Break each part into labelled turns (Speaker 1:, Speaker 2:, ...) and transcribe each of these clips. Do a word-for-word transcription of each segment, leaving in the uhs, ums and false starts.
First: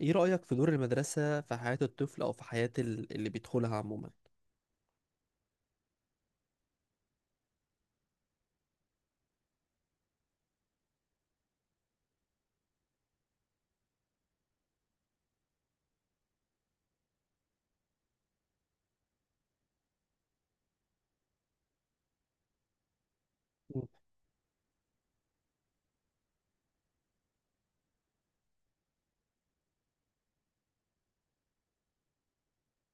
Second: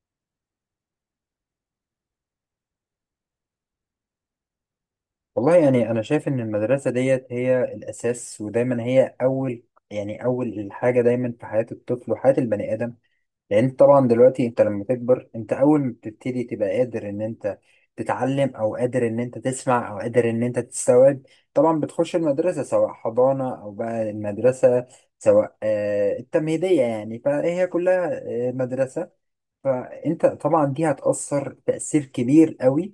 Speaker 1: ايه رأيك في دور المدرسة في حياة الطفل او في حياة ال- اللي بيدخلها عموما؟
Speaker 2: والله يعني أنا شايف إن المدرسة ديت هي الأساس ودايما هي أول، يعني أول الحاجة دايما في حياة الطفل وحياة البني آدم. لأن أنت طبعا دلوقتي أنت لما تكبر أنت أول ما بتبتدي تبقى قادر إن أنت تتعلم أو قادر إن أنت تسمع أو قادر إن أنت تستوعب. طبعا بتخش المدرسة سواء حضانة أو
Speaker 1: مم.
Speaker 2: بقى المدرسة، سواء آه، التمهيدية، يعني فهي كلها آه، مدرسة. فانت طبعا دي هتأثر تأثير كبير قوي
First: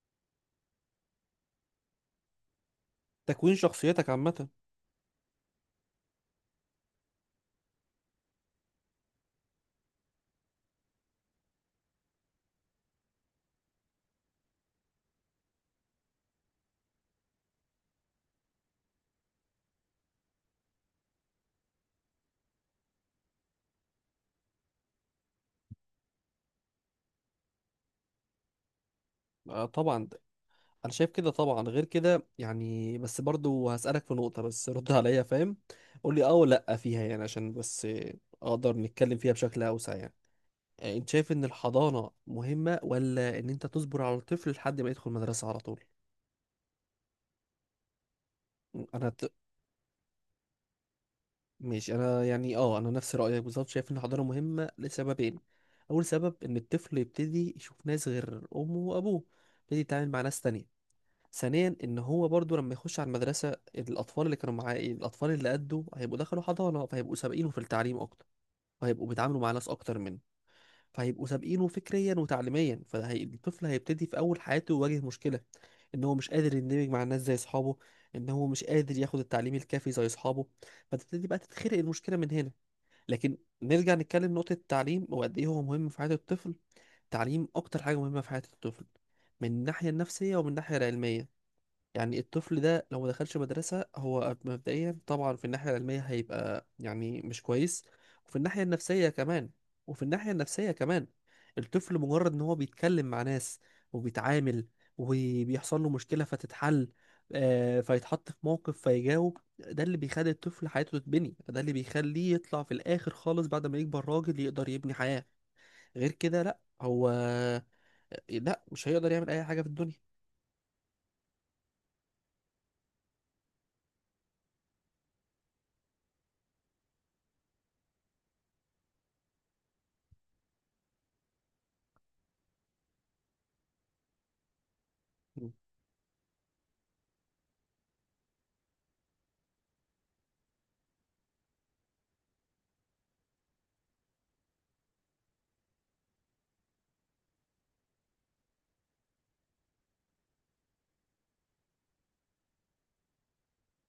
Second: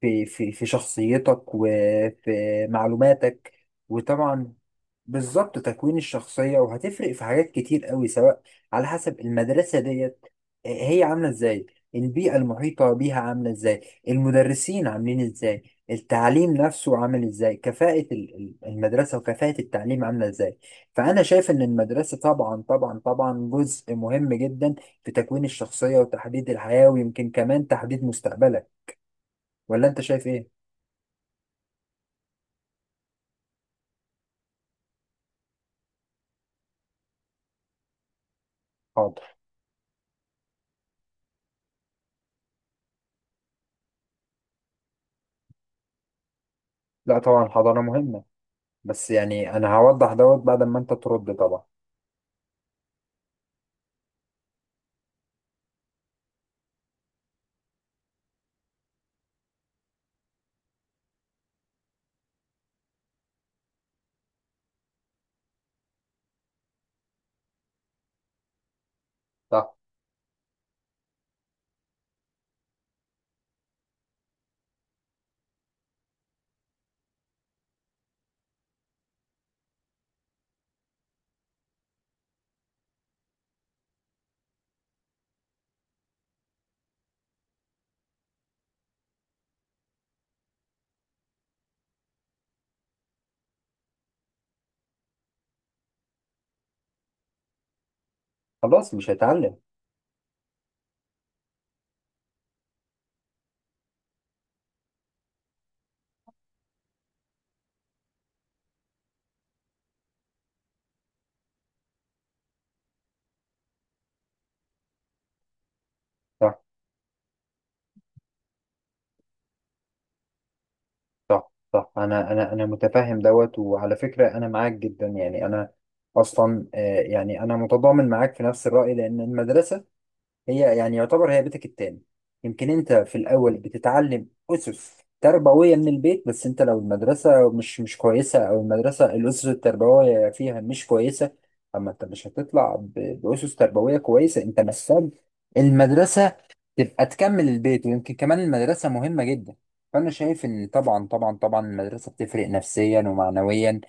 Speaker 2: في في في شخصيتك وفي معلوماتك.
Speaker 1: تكوين شخصيتك عامة.
Speaker 2: وطبعا بالظبط تكوين الشخصية، وهتفرق في حاجات كتير قوي سواء على حسب المدرسة ديت، آه، هي عاملة ازاي، البيئة المحيطة بيها عاملة ازاي، المدرسين عاملين ازاي، التعليم نفسه عامل ازاي، كفاءة ال- ال- المدرسة وكفاءة التعليم عاملة ازاي. فأنا شايف إن المدرسة طبعا طبعا طبعا جزء مهم جدا في تكوين الشخصية وتحديد الحياة، ويمكن كمان تحديد مستقبلك.
Speaker 1: آه
Speaker 2: ولا أنت
Speaker 1: طبعا ده.
Speaker 2: شايف إيه؟
Speaker 1: انا شايف كده طبعا، غير كده يعني، بس برضو هسألك في نقطة، بس رد عليا. فاهم؟ قول لي اه ولا لا فيها، يعني عشان بس آه، اقدر نتكلم
Speaker 2: حاضر.
Speaker 1: فيها بشكل اوسع يعني. آه، انت شايف ان الحضانة مهمة ولا ان انت تصبر على الطفل لحد ما يدخل مدرسة على طول؟
Speaker 2: لا طبعا الحضانة مهمة، بس
Speaker 1: انا
Speaker 2: يعني أنا هوضح دوت بعد ما أنت ترد طبعا.
Speaker 1: ماشي. انا يعني اه انا نفس رايك بالظبط، شايف ان الحضانه مهمه لسببين. اول سبب ان الطفل يبتدي يشوف ناس غير امه وابوه، يبتدي يتعامل مع ناس تانية. ثانيا، ان هو برضو لما يخش على المدرسه، الاطفال اللي كانوا معاه الاطفال اللي قده هيبقوا دخلوا حضانه، فهيبقوا سابقينه في التعليم اكتر، وهيبقوا بيتعاملوا مع ناس
Speaker 2: صح.
Speaker 1: اكتر منه. فهيبقوا سابقينه فكريا وتعليميا، فالطفل هيبتدي في اول حياته يواجه مشكله. ان هو مش قادر يندمج مع الناس زي اصحابه، ان هو مش قادر ياخد التعليم الكافي زي اصحابه. فتبتدي بقى تتخلق المشكله من هنا. لكن نرجع نتكلم نقطة التعليم وقد إيه هو مهم في حياة الطفل. التعليم أكتر حاجة مهمة في حياة الطفل، من الناحية النفسية ومن الناحية العلمية. يعني الطفل ده لو ما دخلش مدرسة، هو مبدئيا طبعا في الناحية العلمية هيبقى يعني مش كويس، وفي الناحية
Speaker 2: خلاص
Speaker 1: النفسية
Speaker 2: مش
Speaker 1: كمان.
Speaker 2: هيتعلم.
Speaker 1: وفي الناحية النفسية كمان، الطفل مجرد ان هو بيتكلم مع ناس، وبيتعامل، وبيحصل له مشكلة فتتحل. آه، فيتحط في موقف فيجاوب، ده اللي بيخلي الطفل حياته تتبني، ده اللي بيخليه يطلع في الآخر خالص بعد ما يكبر راجل يقدر يبني حياة. غير كده لا،
Speaker 2: صح،
Speaker 1: هو آه، لا، مش هيقدر يعمل أي حاجة في الدنيا.
Speaker 2: صح، صح. انا انا انا متفهم دوت، وعلى فكره انا معاك جدا. يعني انا اصلا، آه، يعني انا متضامن معاك في نفس الراي، لان المدرسه هي يعني يعتبر هي بيتك التاني. يمكن انت في الاول بتتعلم اسس
Speaker 1: م-
Speaker 2: تربويه من البيت، بس انت لو المدرسه مش مش كويسه، او المدرسه الاسس التربويه فيها مش كويسه، اما انت مش هتطلع ب- باسس تربويه كويسه. انت محتاج المدرسه تبقى تكمل البيت، ويمكن كمان المدرسه مهمه جدا. فانا شايف ان طبعا طبعا طبعا المدرسه بتفرق نفسيا ومعنويا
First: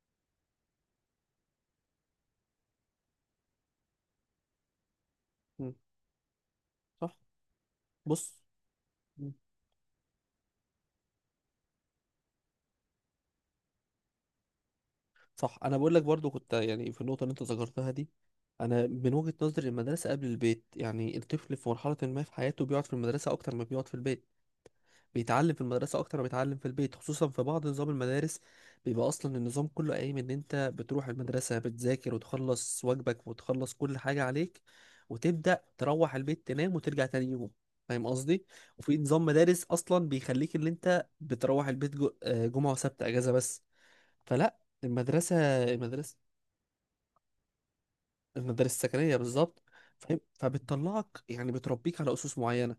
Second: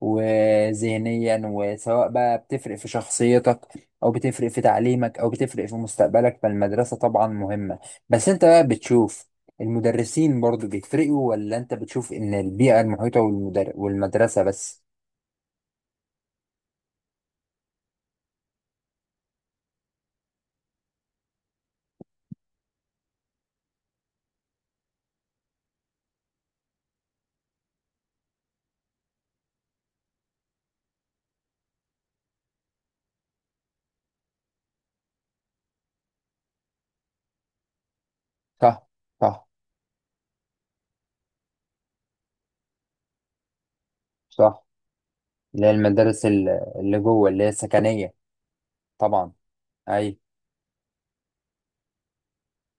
Speaker 2: وذهنيا، وسواء بقى بتفرق في شخصيتك، او بتفرق في تعليمك، او بتفرق
Speaker 1: م-
Speaker 2: في مستقبلك، فالمدرسة
Speaker 1: صح.
Speaker 2: طبعا مهمة. بس
Speaker 1: بص.
Speaker 2: انت بقى بتشوف المدرسين برضو بيفرقوا، ولا انت بتشوف ان البيئة المحيطة والمدر... والمدرسة بس؟
Speaker 1: صح، انا بقول لك برضو كنت يعني في النقطه اللي انت ذكرتها دي. انا من وجهه نظري المدرسه قبل البيت. يعني الطفل في مرحله ما في حياته بيقعد في المدرسه اكتر ما بيقعد في البيت، بيتعلم في المدرسه اكتر ما بيتعلم في البيت، خصوصا في بعض نظام المدارس. بيبقى اصلا النظام كله قايم ان انت بتروح المدرسه، بتذاكر وتخلص واجبك وتخلص كل حاجه عليك، وتبدا تروح البيت تنام وترجع تاني يوم. فاهم قصدي؟
Speaker 2: صح،
Speaker 1: وفي نظام
Speaker 2: صح،
Speaker 1: مدارس اصلا بيخليك ان انت بتروح البيت جو- آه، جمعه وسبت اجازه بس. فلا.
Speaker 2: صح.
Speaker 1: المدرسة
Speaker 2: اللي هي
Speaker 1: المدرسة
Speaker 2: المدارس ال- اللي جوه، اللي هي السكنية.
Speaker 1: المدارس السكنيه
Speaker 2: طبعا.
Speaker 1: بالظبط.
Speaker 2: اي.
Speaker 1: فاهم؟ فبتطلعك، يعني بتربيك على اسس معينه.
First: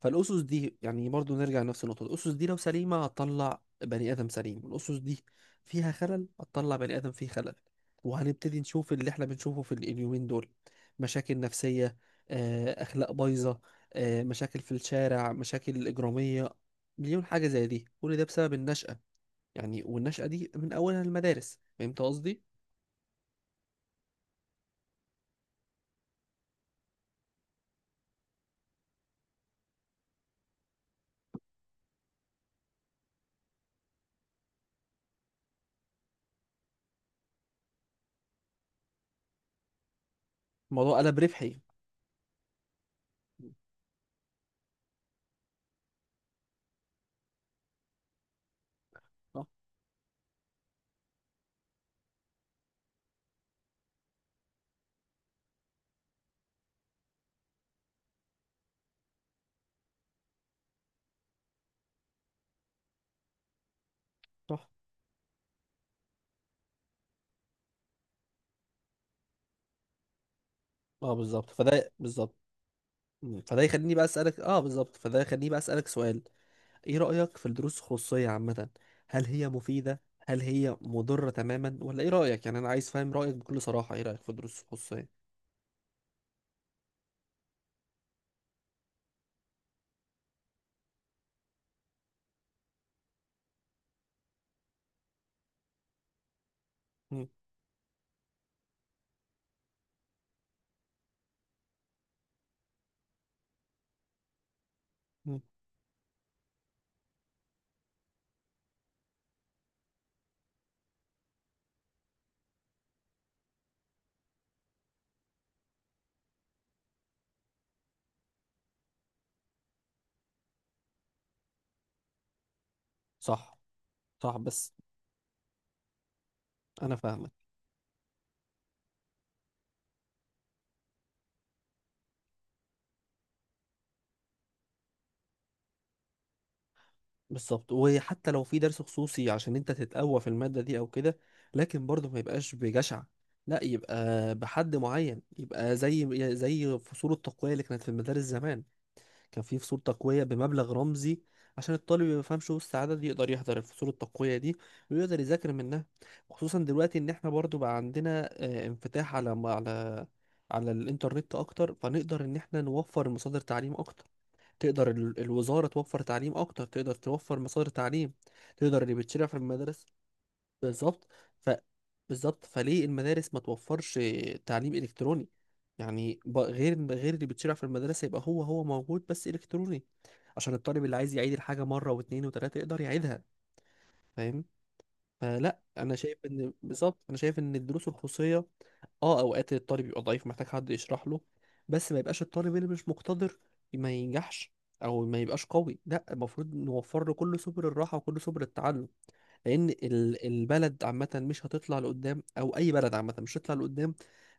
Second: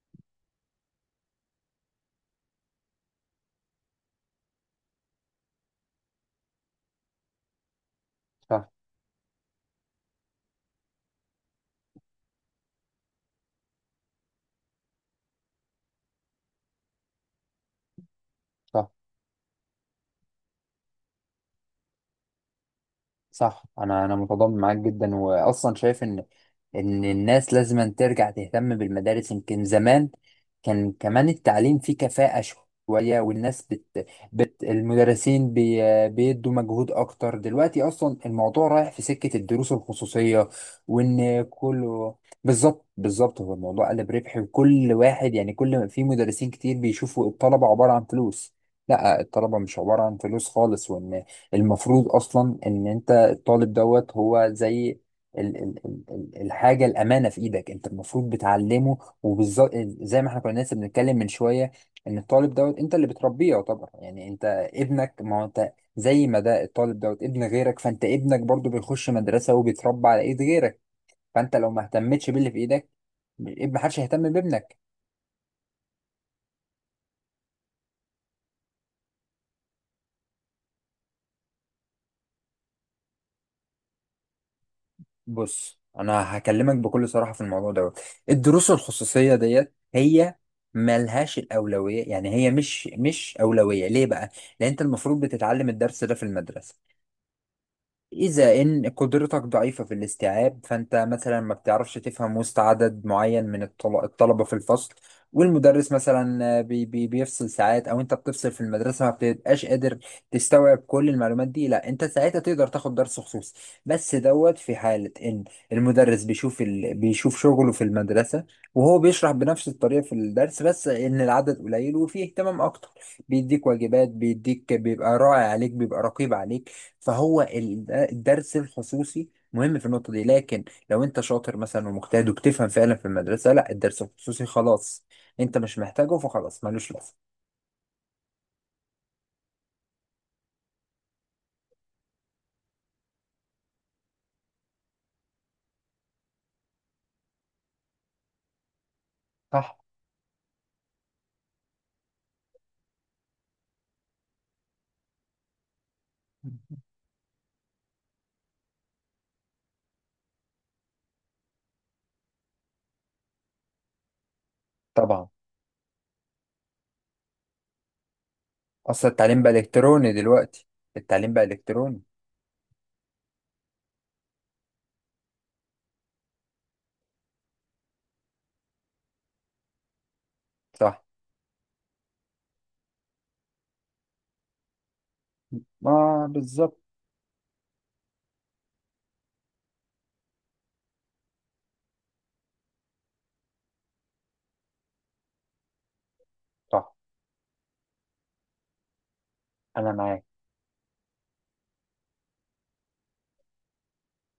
Speaker 1: فالاسس دي، يعني برضو نرجع لنفس النقطه، الاسس دي لو سليمه هتطلع بني ادم سليم، الاسس دي فيها خلل هتطلع بني ادم فيه خلل. وهنبتدي
Speaker 2: صح،
Speaker 1: نشوف اللي احنا بنشوفه في اليومين دول. مشاكل نفسيه، آه، اخلاق بايظه، آه، مشاكل في الشارع، مشاكل اجراميه. مليون حاجه زي دي، كل ده بسبب
Speaker 2: صح،
Speaker 1: النشأة. يعني والنشأة دي من اولها المدارس. فهمت قصدي؟
Speaker 2: صح. انا انا متضامن معاك جدا، واصلا شايف ان ان الناس لازم ترجع تهتم بالمدارس. يمكن زمان كان كمان التعليم فيه كفاءة شوية، والناس بت, بت المدرسين بي بيدوا مجهود اكتر. دلوقتي اصلا الموضوع رايح في سكة الدروس الخصوصية،
Speaker 1: الموضوع قلب
Speaker 2: وان
Speaker 1: ربحي.
Speaker 2: كله، بالظبط، بالظبط، هو الموضوع قلب ربحي. وكل واحد يعني كل ما في مدرسين كتير بيشوفوا الطلبة عبارة عن فلوس. لا،
Speaker 1: صح.
Speaker 2: الطلبة مش عبارة عن فلوس خالص. وان المفروض اصلا ان انت الطالب دوت هو زي ال ال ال ال- الحاجه الامانه في ايدك، انت المفروض بتعلمه. وبالظبط زي ما احنا كنا لسه بنتكلم من شويه، ان الطالب دوت انت اللي بتربيه، يعتبر يعني انت
Speaker 1: صح،
Speaker 2: ابنك. ما هو انت زي ما ده الطالب دوت ابن غيرك، فانت ابنك برضو بيخش مدرسه وبيتربى على ايد غيرك.
Speaker 1: اه بالظبط،
Speaker 2: فانت لو ما
Speaker 1: فده
Speaker 2: اهتمتش
Speaker 1: بالظبط.
Speaker 2: باللي في ايدك،
Speaker 1: مم. فده
Speaker 2: ب- ما
Speaker 1: يخليني
Speaker 2: حدش
Speaker 1: بقى
Speaker 2: هيهتم
Speaker 1: اسالك اه
Speaker 2: بابنك.
Speaker 1: بالظبط، فده يخليني بقى اسالك سؤال. ايه رايك في الدروس الخصوصيه عامه؟ هل هي مفيده؟ هل هي مضره تماما، ولا ايه رايك؟ يعني انا عايز فاهم رايك بكل صراحه. ايه رايك في الدروس الخصوصيه؟
Speaker 2: بص، انا هكلمك بكل صراحه في الموضوع دوت. الدروس الخصوصيه ديت هي ملهاش الاولويه. يعني هي مش مش اولويه. ليه بقى؟ لان انت المفروض بتتعلم الدرس ده في المدرسه.
Speaker 1: مم.
Speaker 2: إذا إن قدرتك ضعيفة في الاستيعاب، فأنت مثلا ما بتعرفش تفهم وسط عدد معين من الطل- الطلبة في الفصل،
Speaker 1: مم.
Speaker 2: والمدرس مثلا، آه، بي بي بيفصل ساعات، أو أنت بتفصل في المدرسة ما بتبقاش قادر تستوعب كل المعلومات دي، لا أنت ساعتها تقدر تاخد درس خصوصي. بس دوت في حالة إن المدرس بيشوف ال... بيشوف شغله في المدرسة، وهو بيشرح بنفس الطريقة في الدرس، بس إن العدد قليل وفيه اهتمام أكتر.
Speaker 1: صح.
Speaker 2: بيديك واجبات،
Speaker 1: صح، بس.
Speaker 2: بيديك، بيبقى راعي عليك، بيبقى رقيب عليك.
Speaker 1: انا فاهمك.
Speaker 2: فهو ال- الدرس الخصوصي مهم في النقطة دي. لكن لو انت شاطر مثلا ومجتهد وبتفهم فعلا في المدرسة، لا الدرس الخصوصي خلاص انت مش محتاجه، فخلاص ملوش لازمة.
Speaker 1: بالظبط. وحتى لو في درس خصوصي عشان انت تتقوى في الماده دي او كده، لكن برضه ما يبقاش بجشع. لا، يبقى بحد معين، يبقى زي زي فصول التقويه اللي كانت في المدارس زمان. كان في
Speaker 2: صح.
Speaker 1: فصول تقوية بمبلغ رمزي عشان الطالب اللي ما يفهمش وسط عدد يقدر يحضر الفصول التقوية دي ويقدر يذاكر منها. خصوصا دلوقتي ان احنا برضو بقى عندنا آه، انفتاح على على على الانترنت اكتر، فنقدر ان احنا نوفر مصادر تعليم اكتر. تقدر ال-
Speaker 2: طبعا
Speaker 1: الوزارة توفر تعليم اكتر، تقدر توفر مصادر تعليم، تقدر اللي
Speaker 2: اصل
Speaker 1: بيتشرع في
Speaker 2: التعليم بقى
Speaker 1: المدارس.
Speaker 2: الكتروني دلوقتي.
Speaker 1: بالظبط.
Speaker 2: التعليم بقى
Speaker 1: ف
Speaker 2: الكتروني.
Speaker 1: بالظبط، فليه المدارس ما توفرش تعليم الكتروني؟ يعني ب- غير غير اللي بتشرع في المدرسه يبقى هو هو موجود بس الكتروني، عشان الطالب اللي
Speaker 2: صح.
Speaker 1: عايز يعيد الحاجه مره واثنين وثلاثه يقدر يعيدها. فاهم؟ فلا، انا شايف
Speaker 2: ما
Speaker 1: ان
Speaker 2: بالظبط.
Speaker 1: بالظبط. انا شايف ان الدروس الخصوصيه اه اوقات الطالب يبقى ضعيف محتاج حد يشرح له، بس ما يبقاش الطالب اللي مش مقتدر ما ينجحش، او ما يبقاش قوي. لا، المفروض
Speaker 2: صح
Speaker 1: نوفر له كل سبل الراحه وكل سبل التعلم. لان
Speaker 2: انا معاك.
Speaker 1: ال- البلد عامه مش هتطلع لقدام، او اي بلد عامه مش هتطلع لقدام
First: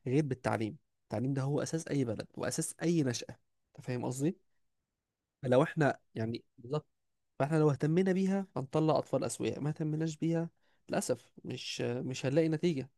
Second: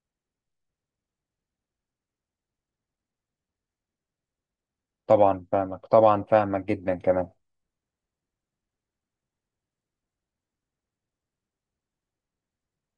Speaker 1: غير بالتعليم. التعليم ده هو اساس اي بلد واساس اي نشأة. انت فاهم قصدي؟
Speaker 2: طبعا
Speaker 1: فلو
Speaker 2: فاهمك،
Speaker 1: احنا
Speaker 2: طبعا
Speaker 1: يعني
Speaker 2: فاهمك
Speaker 1: بالظبط،
Speaker 2: جدا كمان.
Speaker 1: فاحنا لو اهتمينا بيها هنطلع اطفال اسوياء، ما اهتمناش بيها للاسف مش مش هنلاقي نتيجة.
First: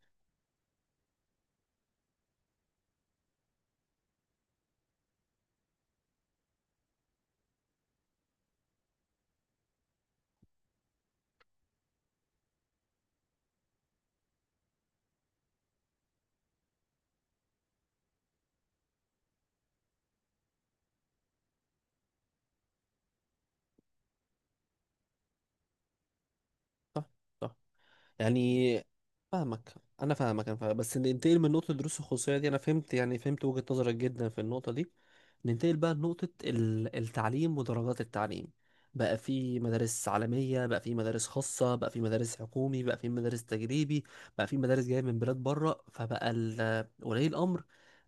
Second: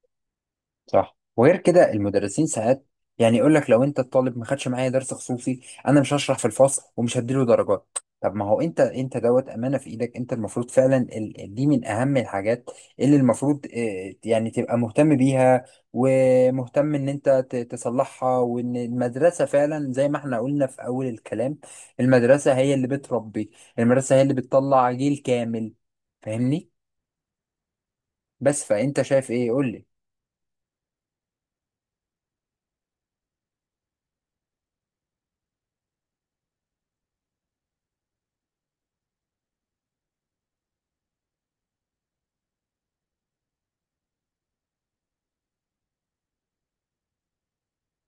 Speaker 2: صح. وغير كده المدرسين ساعات يعني يقول لك لو انت الطالب ما خدش معايا درس خصوصي، انا مش هشرح في الفصل ومش هديله درجات. طب ما هو انت، انت دوت امانه في ايدك، انت المفروض فعلا ال- دي من اهم الحاجات اللي المفروض اه، يعني تبقى مهتم بيها، ومهتم ان انت ت- تصلحها. وان المدرسه فعلا زي ما احنا قلنا في اول الكلام، المدرسه هي اللي بتربي، المدرسه هي اللي بتطلع جيل كامل. فاهمني؟
Speaker 1: صح. صح.
Speaker 2: بس
Speaker 1: يعني،
Speaker 2: فانت شايف ايه؟ قول
Speaker 1: فاهمك.
Speaker 2: لي.
Speaker 1: انا فاهمك، انا فاهمك. بس ننتقل من نقطه دروس الخصوصيه دي، انا فهمت يعني فهمت وجهه نظرك جدا في النقطه دي. ننتقل بقى لنقطه ال- التعليم ودرجات التعليم. بقى في مدارس عالميه، بقى في مدارس خاصه، بقى في مدارس حكومي، بقى في مدارس تجريبي، بقى في مدارس جايه من بلاد بره. فبقى ال- ولي الامر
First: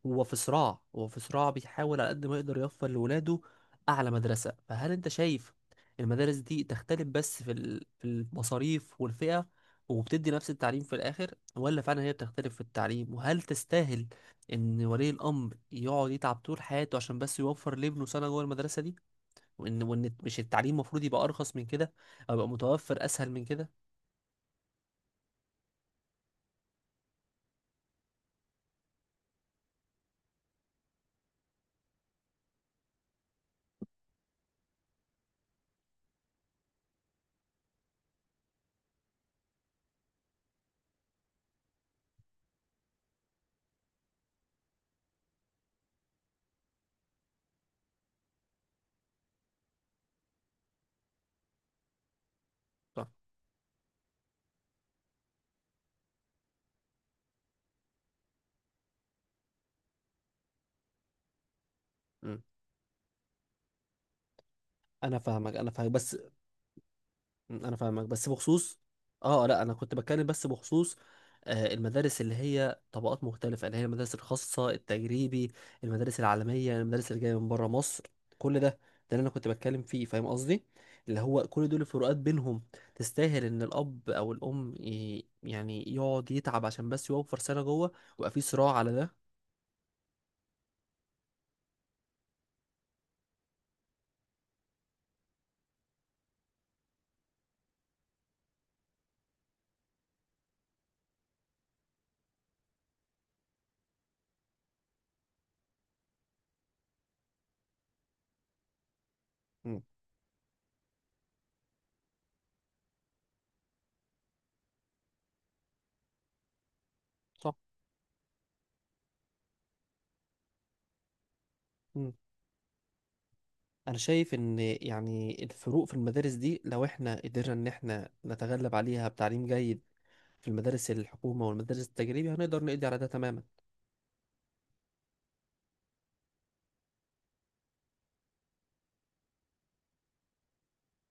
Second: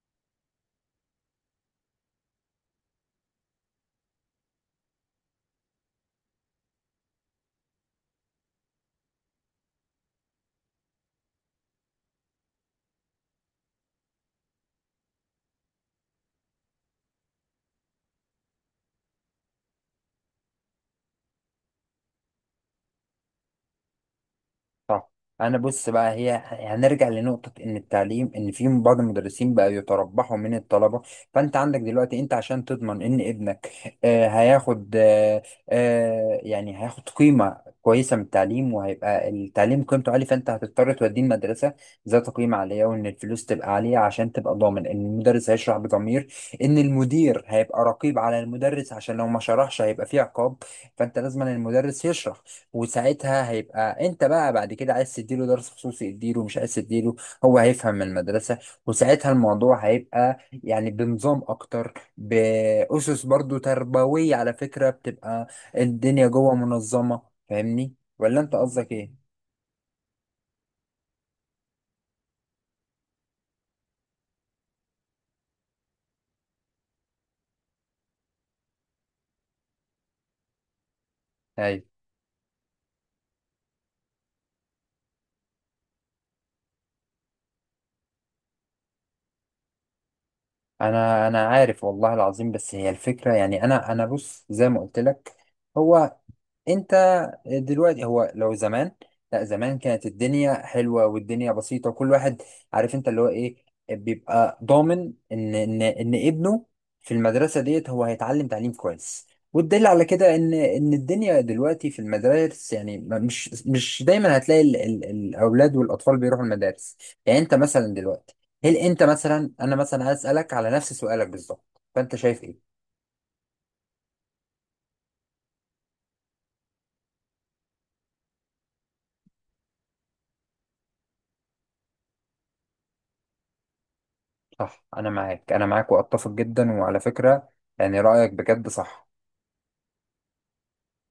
Speaker 1: هو في صراع، هو في صراع بيحاول على قد ما يقدر يوفر لولاده اعلى مدرسه. فهل انت شايف المدارس دي تختلف بس في ال- في المصاريف والفئه، وبتدي نفس التعليم في الآخر، ولا فعلا هي بتختلف في التعليم؟ وهل تستاهل إن ولي الأمر يقعد يتعب طول حياته عشان بس يوفر لابنه سنة جوه المدرسة دي، وإن وإن مش التعليم المفروض يبقى أرخص من كده، أو يبقى متوفر أسهل من كده؟
Speaker 2: صح. انا بص بقى، هي هنرجع لنقطة ان التعليم، ان في بعض المدرسين بقى يتربحوا من الطلبة. فانت عندك دلوقتي انت عشان تضمن ان ابنك، آه هياخد، آه آه، يعني هياخد قيمة كويسة من التعليم، وهيبقى التعليم قيمته عالية، فانت هتضطر توديه المدرسة ذات قيمة عالية، وان الفلوس تبقى عالية عشان تبقى ضامن ان المدرس هيشرح بضمير، ان المدير هيبقى رقيب على المدرس عشان لو ما شرحش هيبقى فيه عقاب. فانت لازم المدرس يشرح.
Speaker 1: صح.
Speaker 2: وساعتها هيبقى انت بقى بعد كده عايز تديله درس خصوصي اديله، مش عايز تديله هو هيفهم من المدرسة. وساعتها الموضوع هيبقى يعني بنظام اكتر،
Speaker 1: مم.
Speaker 2: بأسس برضو تربوية على فكرة،
Speaker 1: أنا
Speaker 2: بتبقى
Speaker 1: فاهمك، أنا فاهمك، بس.
Speaker 2: الدنيا جوه منظمة.
Speaker 1: م، انا
Speaker 2: فاهمني
Speaker 1: فاهمك بس
Speaker 2: ولا انت
Speaker 1: بخصوص،
Speaker 2: قصدك ايه؟
Speaker 1: اه لا، انا كنت بتكلم بس بخصوص آه، المدارس اللي هي طبقات مختلفة، اللي هي المدارس الخاصة التجريبي، المدارس العالمية، المدارس اللي جاية من بره مصر. كل ده ده اللي انا كنت بتكلم فيه. فاهم قصدي؟ اللي هو كل دول
Speaker 2: ايوه.
Speaker 1: الفروقات بينهم، تستاهل ان الاب او الام ي- يعني يقعد يتعب عشان بس يوفر سنة جوه ويبقى في صراع على ده؟
Speaker 2: انا انا عارف والله العظيم. بس هي الفكرة، يعني انا انا بص زي ما قلت لك، هو انت دلوقتي، هو لو زمان، لا زمان كانت الدنيا حلوه والدنيا بسيطه، وكل واحد عارف انت اللي هو ايه، بيبقى ضامن ان ان ان ابنه في المدرسه ديت هو هيتعلم تعليم كويس.
Speaker 1: مم.
Speaker 2: والدليل على كده ان ان الدنيا دلوقتي في المدارس، يعني ما- مش مش دايما هتلاقي ال ال الاولاد والاطفال بيروحوا المدارس. يعني
Speaker 1: صح.
Speaker 2: انت مثلا دلوقتي، هل انت مثلا، انا مثلا هسالك على نفس سؤالك بالظبط،
Speaker 1: مم.
Speaker 2: فانت شايف ايه؟
Speaker 1: انا شايف ان يعني الفروق في المدارس دي لو احنا قدرنا ان احنا نتغلب عليها بتعليم جيد في المدارس الحكومة والمدارس التجريبي، هنقدر نقضي على ده تماما.
Speaker 2: صح. انا معاك، انا معاك، واتفق جدا. وعلى فكرة يعني رأيك بجد صح.